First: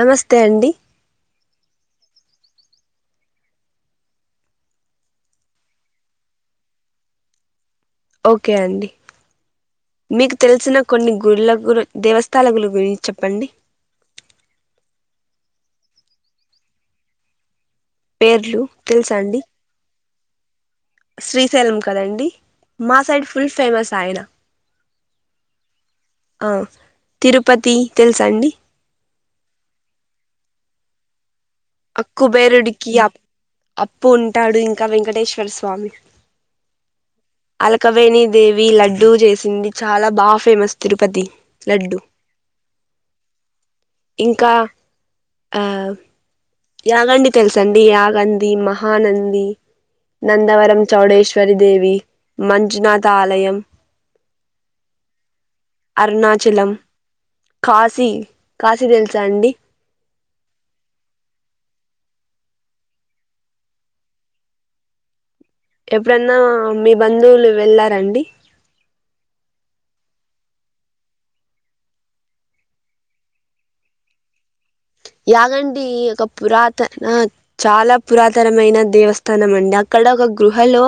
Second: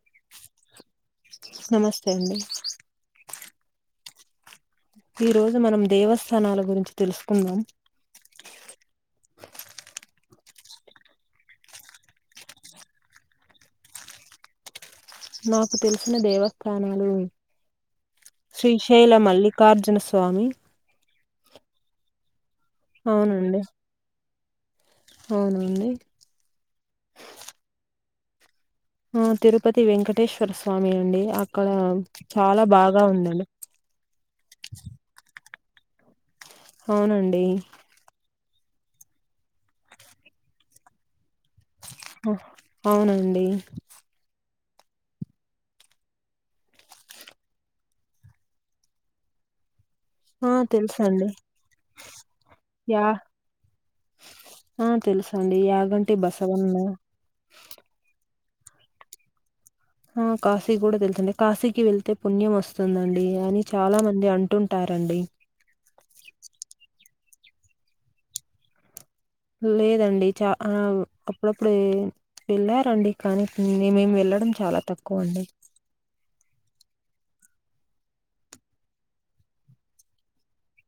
నమస్తే అండి.. నమస్తే అండి.. ఈ రోజు మనం దేవస్థానాల గురించి తెలుసుకుందాం. ఓకే అండి మీకు తెలిసిన కొన్ని గుళ్ల గు దేవస్థాలకుల గురించి చెప్పండి. నాకు తెలిసిన దేవస్థానాలు... పేర్లు శ్రీశైల తెలుసా అండి మల్లికార్జున స్వామి, శ్రీశైలం కదండి మా సైడ్ ఫుల్ అవునండి ఫేమస్ ఆయన అవునండి ఆ తిరుపతి తెలుసా అండి.. ఆ తిరుపతి వెంకటేశ్వర స్వామి అండి ఆ ఆ కుబేరుడి కి అప్పు ఉంటాడు. ఇంకా వెంకటేశ్వర స్వామి స్వామి అవునండి. దేవి లడ్డూ చేసింది. చాలా బా ఫేమస్ తిరుపతి లడ్డు ఆ, అవునండి ఇంకా... ఆ యాగండి తెలుసండి యాగంది మహానంది. ఆ నందవరం తెలుసండి చౌడేశ్వరి దేవి, మంజునాథ యా ఆలయం, ఆ తెలుసండి యాగంటి అరుణాచలం బసవన్న కాశీ కాశీ తెలుసా అండి.. ఆ కాశీ కూడా తెలుసండి కాశీకి వెళ్తే పుణ్యం వస్తుందండి. అని చాలా మంది అంటుంటారండి. ఎప్పుడన్నా మీ బంధువులు వెళ్ళారండి. లేదండి చ అప్పుడప్పుడు వెళ్ళారండి. కానీ మేము వెళ్ళడం చాలా తక్కువ అండి యాగండి పురాతనా ఆ చాలా పురాతనమైన దేవస్థానం అండి. అక్కడ ఒక గృహలో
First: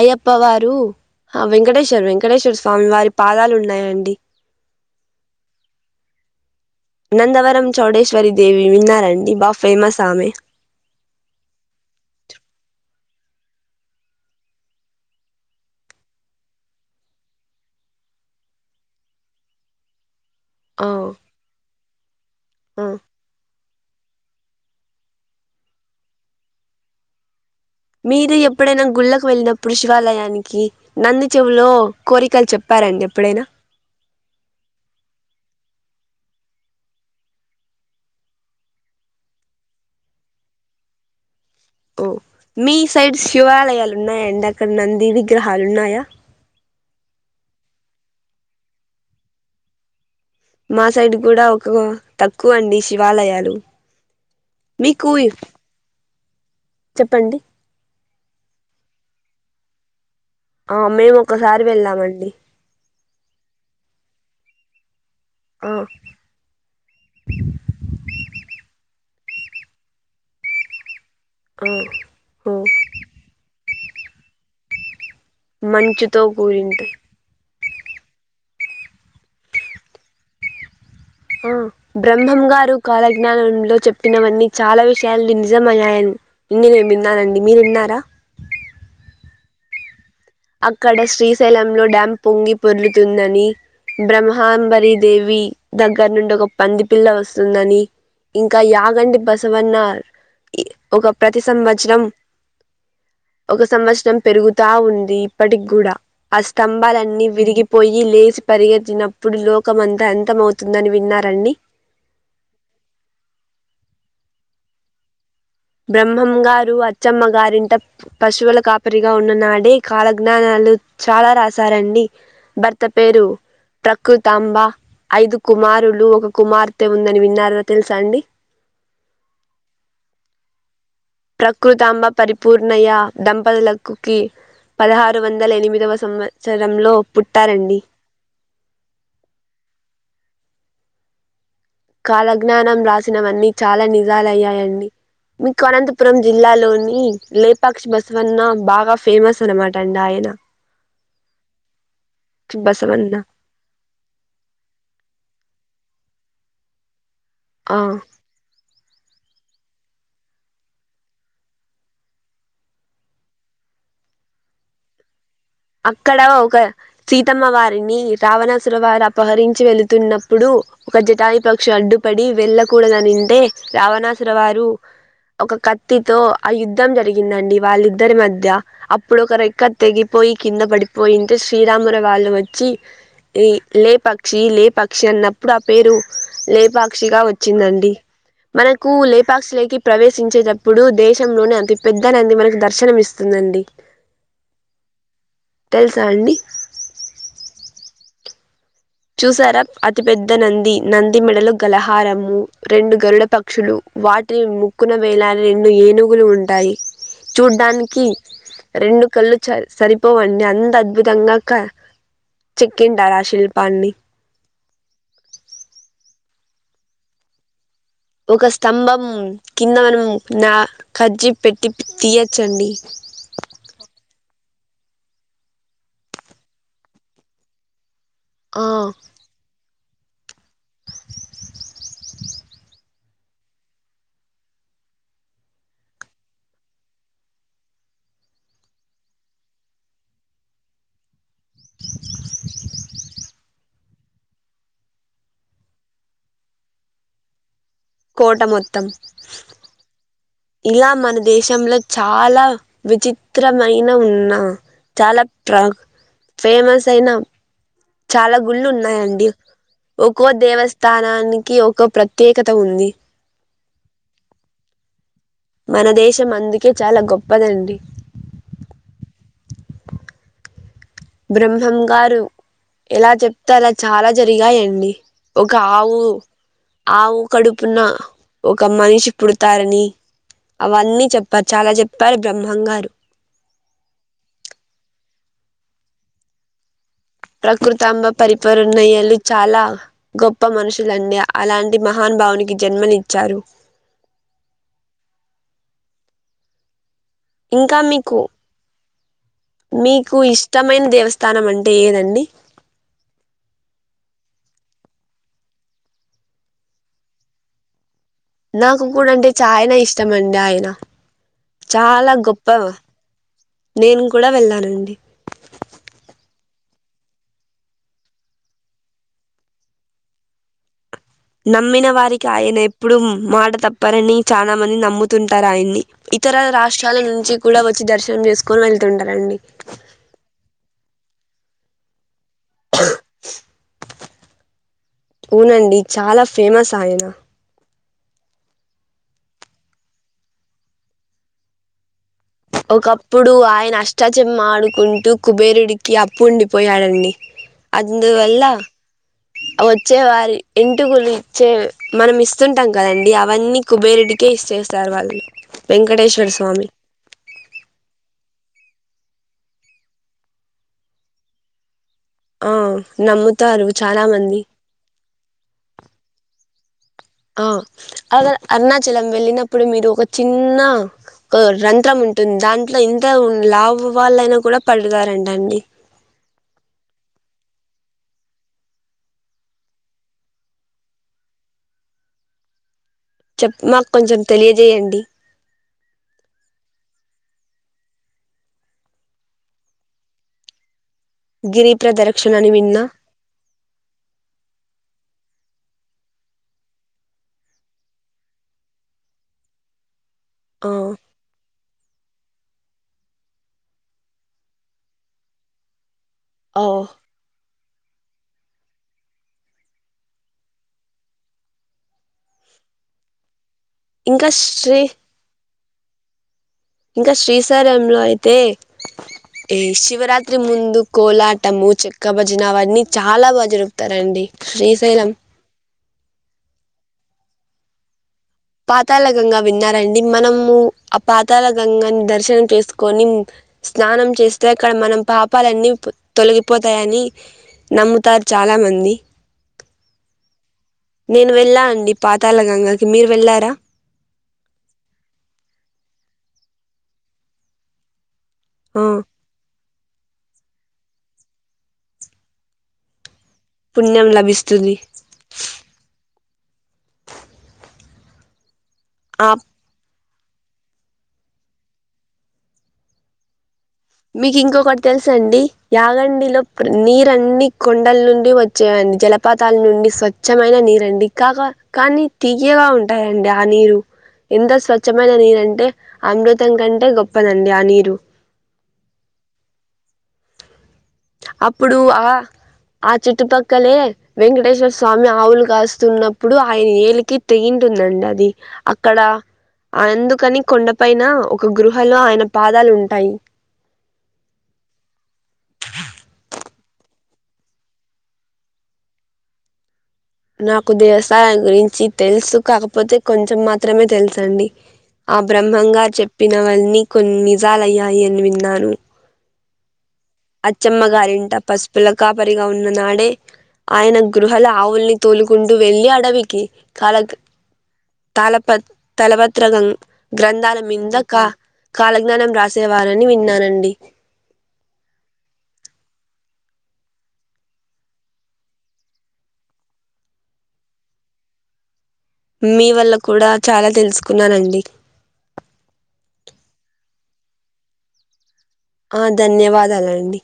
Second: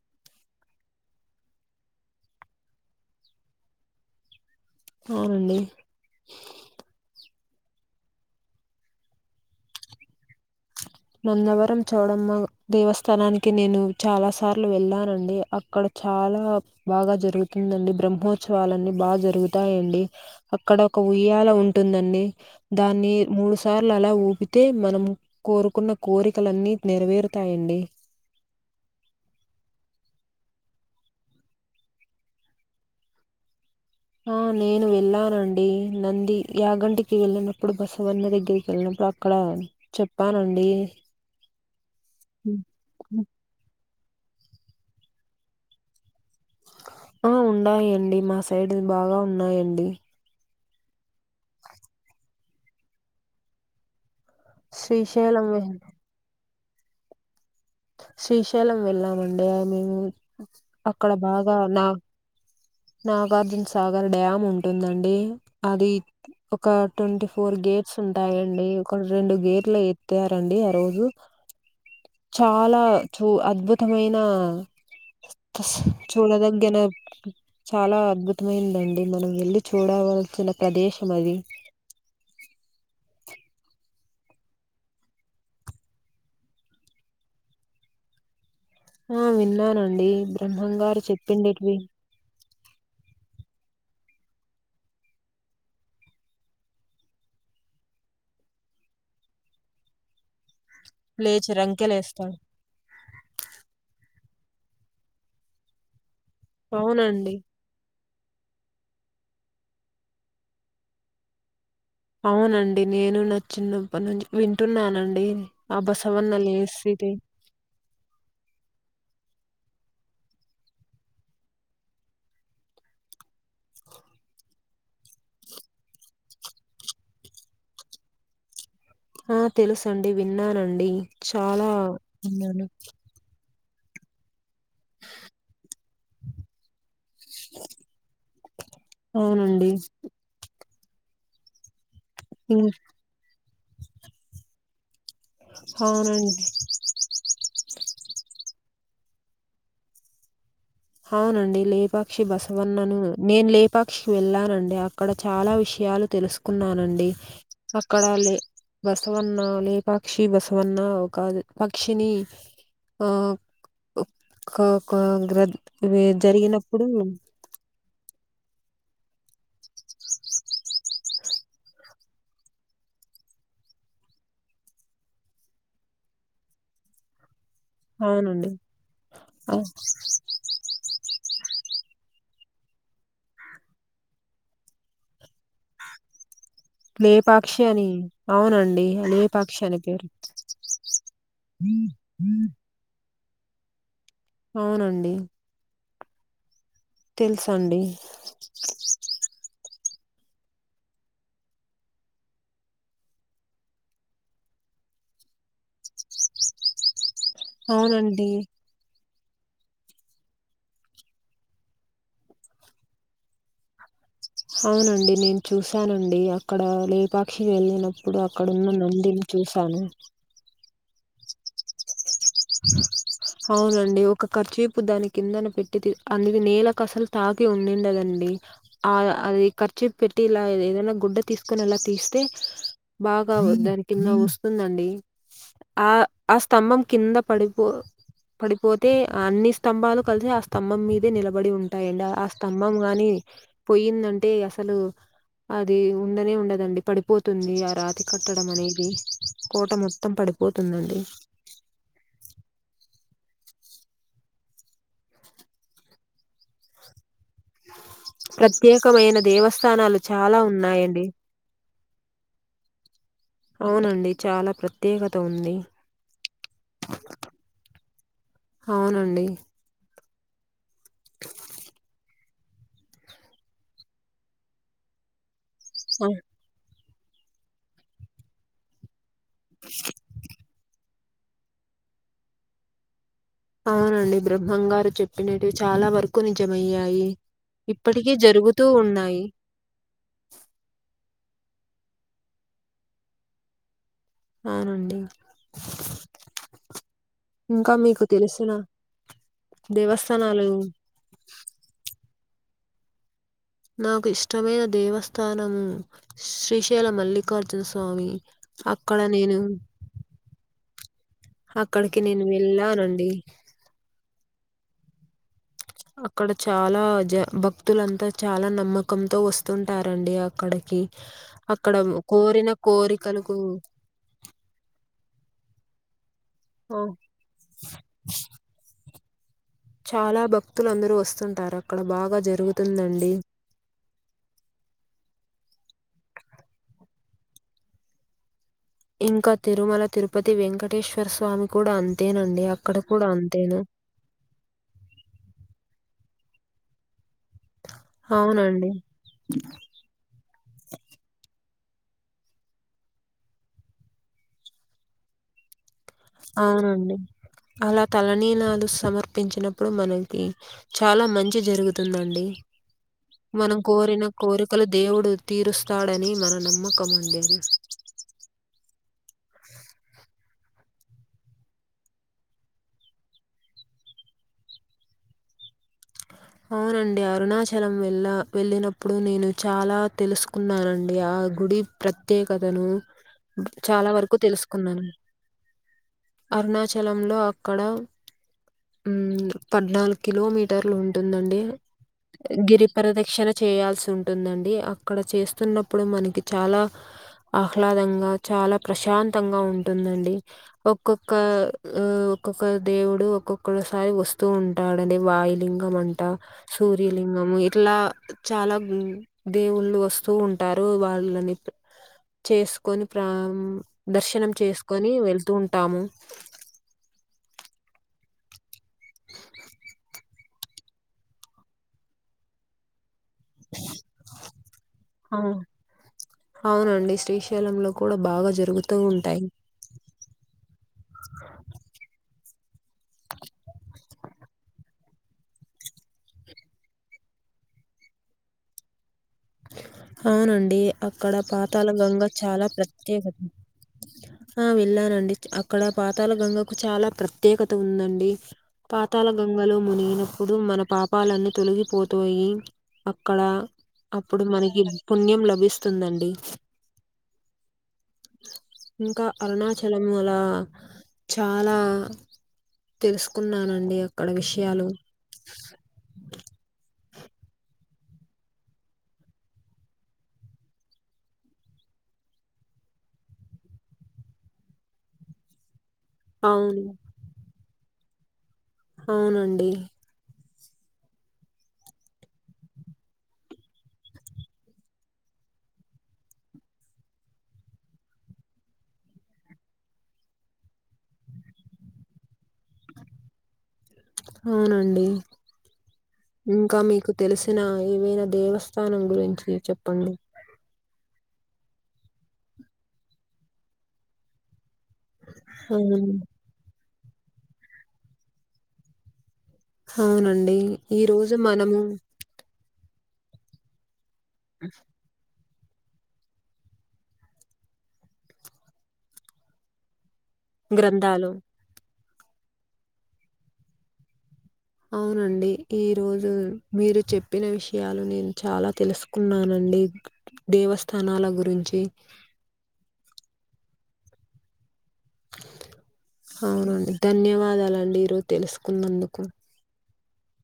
అయ్యప్ప వారు ఆ వెంకటేశ్వర వెంకటేశ్వర స్వామి వారి పాదాలు ఉన్నాయాండి. అవునండి. నందవరం చోడేశ్వరి దేవి విన్నారా అండి బా ఫేమస్ ఆమె నందవరం చౌడమ్మ దేవస్థానానికి నేను చాలా సార్లు వెళ్ళానండి అక్కడ చాలా బాగా జరుగుతుందండి బ్రహ్మోత్సవలున్నీ బాగా జరుగుతాయండి. అక్కడ ఆ ఒక ఉయ్యాల ఉంటుందండి. ఆ దాన్ని మూడు సార్లు అలా ఊపితే మనం కోరు కున్న కోరికలన్నీ నెరవేరు మీరు ఎప్పుడైనా గుళ్ళకు వెళ్ళినప్పుడు శివాలయానికి... నంది చెవులో కోరికలు చెప్పారండి. ఎప్పుడైనా ఆ నేను వెళ్ళానండి. నంది యాగంటికి వెళ్ళినప్పుడు బసవన్న దగ్గరికి వెళ్ళినప్పుడు అక్కడ చెప్పానండి. ఓ మీ సైడ్ శివాలయలు ఉన్నాయండీ అక్కడ విగ్రహాలు ఉన్నాయా. ఆ ఉన్నాయంండి మా సైడ్ బాగా ఉన్నాయండి మా సైడ్ కూడా ఒక తక్కువ అండి శివాలయాలు మీకు శ్రీశైలం మెహే చెప్పండి శ్రీశైలం వెళ్ళామండి మేము ఆ అక్కడ మేము బాగా ఒకసారి నా వెళ్ళామండి నాగార్జున సాగర్ డ్యామ్ ఉంటుందండి ఆ అది ఒక ట్వంటీ ఫోర్ గేట్స్ ఉంటాయండి ఒక రెండు గేట్లు ఎత్తారండి ఆ రోజు ఆ ఓ చాలా చు అద్భుత ఇష్టమైన మంచుతో కూడింట చాలా అద్భుతమైందండి మనం వెళ్ళి చూడవలసిన ప్రదేశం అది ఆ బ్రహ్మం గారు కాల జ్ఞానం లో చెప్పినవన్నీ చాలా విషయాలు నిజమయ్యాయ ఎన్ని నేను విన్నానండి మీరు విన్నారా ఆ విన్నానండి అక్కడ బ్రహ్మంగారు శ్రీశైలం చెప్పిండేటివి లో డ్యామ్ పొంగి పొర్లుతుందని బ్రహ్మాంబరి దేవి దగ్గర నుండి ఒక పంది పిల్ల వస్తుందని ఇంకా యాగంటి బసవన్న ఒక ప్రతి లేచి సంవత్సరం రంకెలేస్తాడు ఒక సంవత్సరం పెరుగుతా ఉంది పటిగూడ ఆ స్తంభాలన్నీ అవునండి విరిగిపోయి ఈ లేచి పరిగెత్తినప్పుడు లోకం అంతా అంత మవుతుందని విన్నారండి అవునండి నేను నచ్చినప్ప నుంచి వింటున్నానండి ఆ బసవన్న బ్రహ్మంగారు లేసిది అచ్చమ్మ గారింట పశువుల కా రిగా ఉన్నాడే కాల జ్ఞానాలు చాలా రాశారండి భర్త పేరు ప్రకృతాంబ ఐదు కుమారులు ఒక కుమార్తె ఉందని విన్నార తెలుసా అండి ఆ తెలుసండి విన్నానండి చాలా ప్రకృతంబ విన్నాను పరిపూర్ణయ్య దంపతులలకు కుకిీ పదహారు వందల ఎనిమిదవ సంవత్సరంలో పుట్టారండి అవునండి ఇం కాలజ్ఞానం రాసినవన్నీ చాలా నిజాలుయ్యాయండి మీకు అనంతపురం అవునండి జిల్లాలోని లేపాక్షి బస్ సవన్న బాగా ఫేమస్ అన్నమాట అడా ఆయన అవునండి లేపాక్షి బసవన్నను బసవన్న నేను లేపాక్షికి వెళ్ళానండి అక్కడ చాలా విషయాలు తెలుసు కున్నానండి ఆ అక్కడ లే బసవన్న లేపాక్షి బసవన్న ఒక పక్షిని ఆ గ గ గ్ర అక్కడ ఒక జరిగినప్పుడు సీతమ్మ వార్ వెళ్ళి రావణాసుల వారు అపహరించి వెళ్ళతున్నప్పుడు, ఒక జటాయి పక్షు అడ్డుపడి, వెళ్ళకూడదనింటే రావణాసుర వారు ఒక కత్తితో ఆ యుద్ధం జరిగిందండి. వాళ్ళిద్దరి మధ్య అవునండి అప్పుడు ఒక ఆ రెక్క తెగిపోయి కింద పడిపోయింటే శ్రీరాముల వాళ్ళు వచ్చి ఈ లే పక్షి లే పక్షి అన్నప్పుడు ఆ పేరు లేపాక్షిగా లేపాక్షి అని వచ్చిందండి అవునండి మనకు లేపాక్షి లేపాక్షిలకి అని పేరు ప్రవేశించేటప్పుడు దేశంలోనే అతి పెద్దనంది మనకు దర్శనం ఇస్ స్తుందండి అవునండి తెలుసా అండి తెలుసండి చూశారా అతిపెద్ద నంది నంది మెడలు గలహారము రెండు గరుడ పక్షులు వాటిని ముక్కున వేలాని రెండు ఏనుగులు ఉంటాయి చూడ్డానికి అవునండి రెండు కళ్ళు చ సరిపోవండి అంత అద్భుతంగా క చెక్కింటారు ఆ శిల్ప పాన్ని అవునండి నేను చూసానండి అక్కడ లేపాక్షి వెళ్ళినప్పుడు ఒక అక్కడున్న స్తంభం నందిని కింద చూశాను మనం నా ఖజ్జి పెట్టి తీయచ్చండి. అవునండి ఒక ఖర్చు ప్పు దాని కిందన పెట్టి అందుది నేలలకు అసలు తాగి ఉండిందెలెన్ అ ఆ అది ఖర్చిప్ పెట్టి ఇలా ఏదైనా గుడ్డ తీసుకొని ఇలా తీస్తే బాగా దాని కింద వస్తుందండి ఆ ఆ స్తంభం కింద పడిపో పడిపోతే అన్ని స్తంభాలు కలిసి ఆ స్తంభం మీదే నిలబడి ఉంటాయండి ఆ స్తంభం గాని పొయ్యిందంటే అసలు అది ఉండనే ఉండదండి పడిపోతుంది రాతి కోట కట్టడం మొత్తం. అనేది కోట మొత్తం పడు ఇలా మన దేశంలో చాలా విచిత్రమైన ఉన్న చాలా ప్ర ఫేమస్ అయిన చాలా గుళ్ళు ప్రత్యేకమైన ఉన్నాయండి దేవస్థానాలు ఒక్కో చాలా ఉన్నాయండి దేవస్థానానికి ఒక ప్రత్యేకత ఉంది అవునండి చాలా ప్రత్యేకత ఉంది. మన దేశం అందుకే చాలా గొప్పదండి అవునండి. బ్రహ్మం గారు ఎలా చెప్తే అలా చాలా జరిగాయండి ఒక ఆవు ఆ, ఆవు కడుపున ఒక మనిషి పుడతారని అవన్నీ చెప్పారు చాలా చెప్పారు బ్రహ్మంగారు అవునండి బ్రహ్మంగారు చెప్పినట్వి చాలా వరకు నిజమయ్యాయి ప్రకృత అబ ఇప్పటికీ జరుగుతూ పరిపూర్ణయ్యలు ఉన్నాయి. చాలా గొప్ప మనుషులండి అలాంటి మహాను బావునికి జన్మనిచ్చారు అవునండి ఇంకా మీకు తెలుసిన మీకు ఇష్టమైన దేవస్థానం అంటే ఏదండి నాకు ఇష్టమైన దేవస్థానము శ్రీశైల మల్లికార్జున స్వామి నాకు అక్కడ కూడా అంటే నేను చాయనా ఇష్టమ అండి ఆయన అక్కడికి చాలా నేను గొప్ప వెలానండి నేను కూడా వెళ్ళానండి అక్కడ చాలా జ భక్తులంతా చాలా నమ్మకంతో వస్తుంటారండి అక్కడికి అక్కడ నమ్మిన వారికి కోరిన ఆయన ఎప్పుడుూ కోరికలకు మాట తప్పరని చాలా మంది నమ్ముతుంటారు ఆయన్ని ఇతర ఆ రాష్ట్రాల నుంచి కూడా వచ్చి దర్శనం చేసుకొని వెల్లి వెళ్తుంటారండి చాలా భక్తులు అందరూ వస్తుంటారు అక్కడ బాగా జరి వునండి చాలా ఫేమస్ ఆయన ఇంకా తిరుమల తిరుపతి వెంకటేశ్వర స్వామి కూడా అంతే ఒకప్పుడు ఆయన అష్టాచం ఆడుకుంటూ కుబేరుడికి అప్పు పండిపోయాడండి అందువల్ల అవునండి. వచ్చే వారి ఎంటుకులు చే మనం ఇస్తుంటాం కదండడి అవన్నీ కుబేరుెడ్డికే ఇచ్చేస్తారు వాళ్ళు వెంకటేశ్వర స్వామి అవునండి. అలా తలనీనాలు సమర్పించినప్పుడు మనకి చాలా మంచి జరుగుతు తుందండి ఆ మనం నమ్ముతారు కోరిన చాలా మంది కోరికలు దేవుడు తీరుస్తాడని మన నమ్మకం అండి అది. ఆ అ అరుణాచలం వెల్లిన ఇప్పుడు మీరు ఒక చిన్న రంధ్రం ఉంటుంది దాంట్లో ఎంత లావు వాళ్ళయినా కూడా పడతారంట అండి అవునండి అరుణాచలం వెళ్ళ వెళ్ళినప్పుడు నేను చాలా తెలుసుకున్నానండి ఆ గుడి ప్రత్యేకతను చెప్ మాకు చాలా వరకు కొంచెం తెలుసుకున్నాను. తెలియజేయండి అరుణాచలంలో అక్కడ ఉమ్ పద్నాలుగు కిలోమీటర్లు ఉంటుందండి గిరి ప్రదక్షిణ అని విన్నా గిరిపరదక్షిణ చేయాల్సి ఉంటుందండి అక్కడ చేస్త వస్తున్నప్పుడు మనకి చాలా ఆహ్లాదంగా చాలా ప్రశాంతంగా ఉంటుందండి ఆ ఒక్కొక్క ఆ ఒక్కొక్క దేవుడు ఒక్కొక్కసారి వస్తూ ఉంటాడుడి వాయులింగం అంట ఓ సూర్యలింగము ఇట్లా చాలా దేవుళ్ళు వస్తూ ఉంటారు వాళ్ళని చేసుకొని ప్ర ఇంకా దర్శనం శ్రీ చేసుకొని వెళ్తూ ఉంట తాము ఇంకా శ్రీశలంలో అయితే ఈ శివరాత్రి ముందు కోలాటము చెక్క భజన అవన్నీ చాలా బాగా జరుపుతారండి శ్రీశైలం ఆ, అవునండి శ్రీశైలం లో కూడా బాగా జరుగుతూ పాతళ ఉంటాయి. గంగా విన్నారండి మనము ఆ పాతళ గంగన్ దర్శన చేసు కొని స్నానం చేస్తే అక్కడ మనం పాపాలన్నీ తొలగిపోతాయని నమ్ముతారు చాలామంది అవునండి అక్కడ నేను పాతాల గంగ చాలా ప్రత్యేకత తర ఆ వెళ్ళానండి అక్కడ పాతాల గంగకు చాలా ప్రత్యేకత ఉందండి ఆ పాతాల గంగలు మునిగినప్పుడు మన పాపాలన్నీ తొలగిపోతోయి అక్కడ పుణ్యం అప్పుడు మనకి లభిస్తుంది పుణ్యం లభిస్తుందండి ఇంకా ఆ అరుణాచలము అలా చాలా తెలుసుకున్నానండి అక్కడ మీకు విషయాలు. ఇంకొకటి తెలుస అండి యాగండలో నీరన్ని కొండల నుండి వచ్చేవండి జలపాతాల నుండి స్వచ్ఛమైన నీరండి కాగా కానీ తీయ్యగా ఉంటాయండి ఆ నీరు ఎంత స్వచ్ఛమైన నీరు అంటే అమృతం అవును. కంటే గొప్పద అండి ఆ నీరు అవునండి అప్పుడు ఆ ఆ చుట్టుపక్కలే వెంకటేశ్వర స్వామి ఆవులు కాస్తున్నప్పుడు ఆయన ఏలికి తెగింటుందండి అది అక్కడ అందుకని కొండపైన ఒక గృహలో ఆయన పాదాలు ఉంటాయి అవునండి ఇంకా మీకు తెలిసిన ఏవైన దేవస్థానం గురించి చెప్పండి నాకు దేవస్థానాల గురించి తెలుసు కాకపోతే కొంచెం మాత్రమే తెలుసు అండి ఆ అవును. బ్రహ్మంగారు చెప్పిన వాన్నీ కొన్ని నిజాలయ్యాయి అని విన్నాను అవునండి అచ్చమ్మ ఈరోజు గారింట మనము పసుపుల కాపరిగా ఉన్న నాడే ఆయన గృహల ఆవుల్ని తోలు గుండు వెళ్లి అడవికి కాల తలప తలపత్రకం గ్రంథాల గ్రంథాలు. మీందక కాలజ్ఞానం రాసేవారని విన్నానండి అవునండి ఈరోజు మీరు చెప్పిన విషయాలు నేను చాలా తెలుసుకున్నానండి దేవస్థానాల గురించి మీ వల్ల కూడ చాల తెలుసుకున్నానండి అవునండి ధన్యవాదాలు అండి ఈరోజు తెలుసుకో ఆ ధన్యవాదాలండి అండి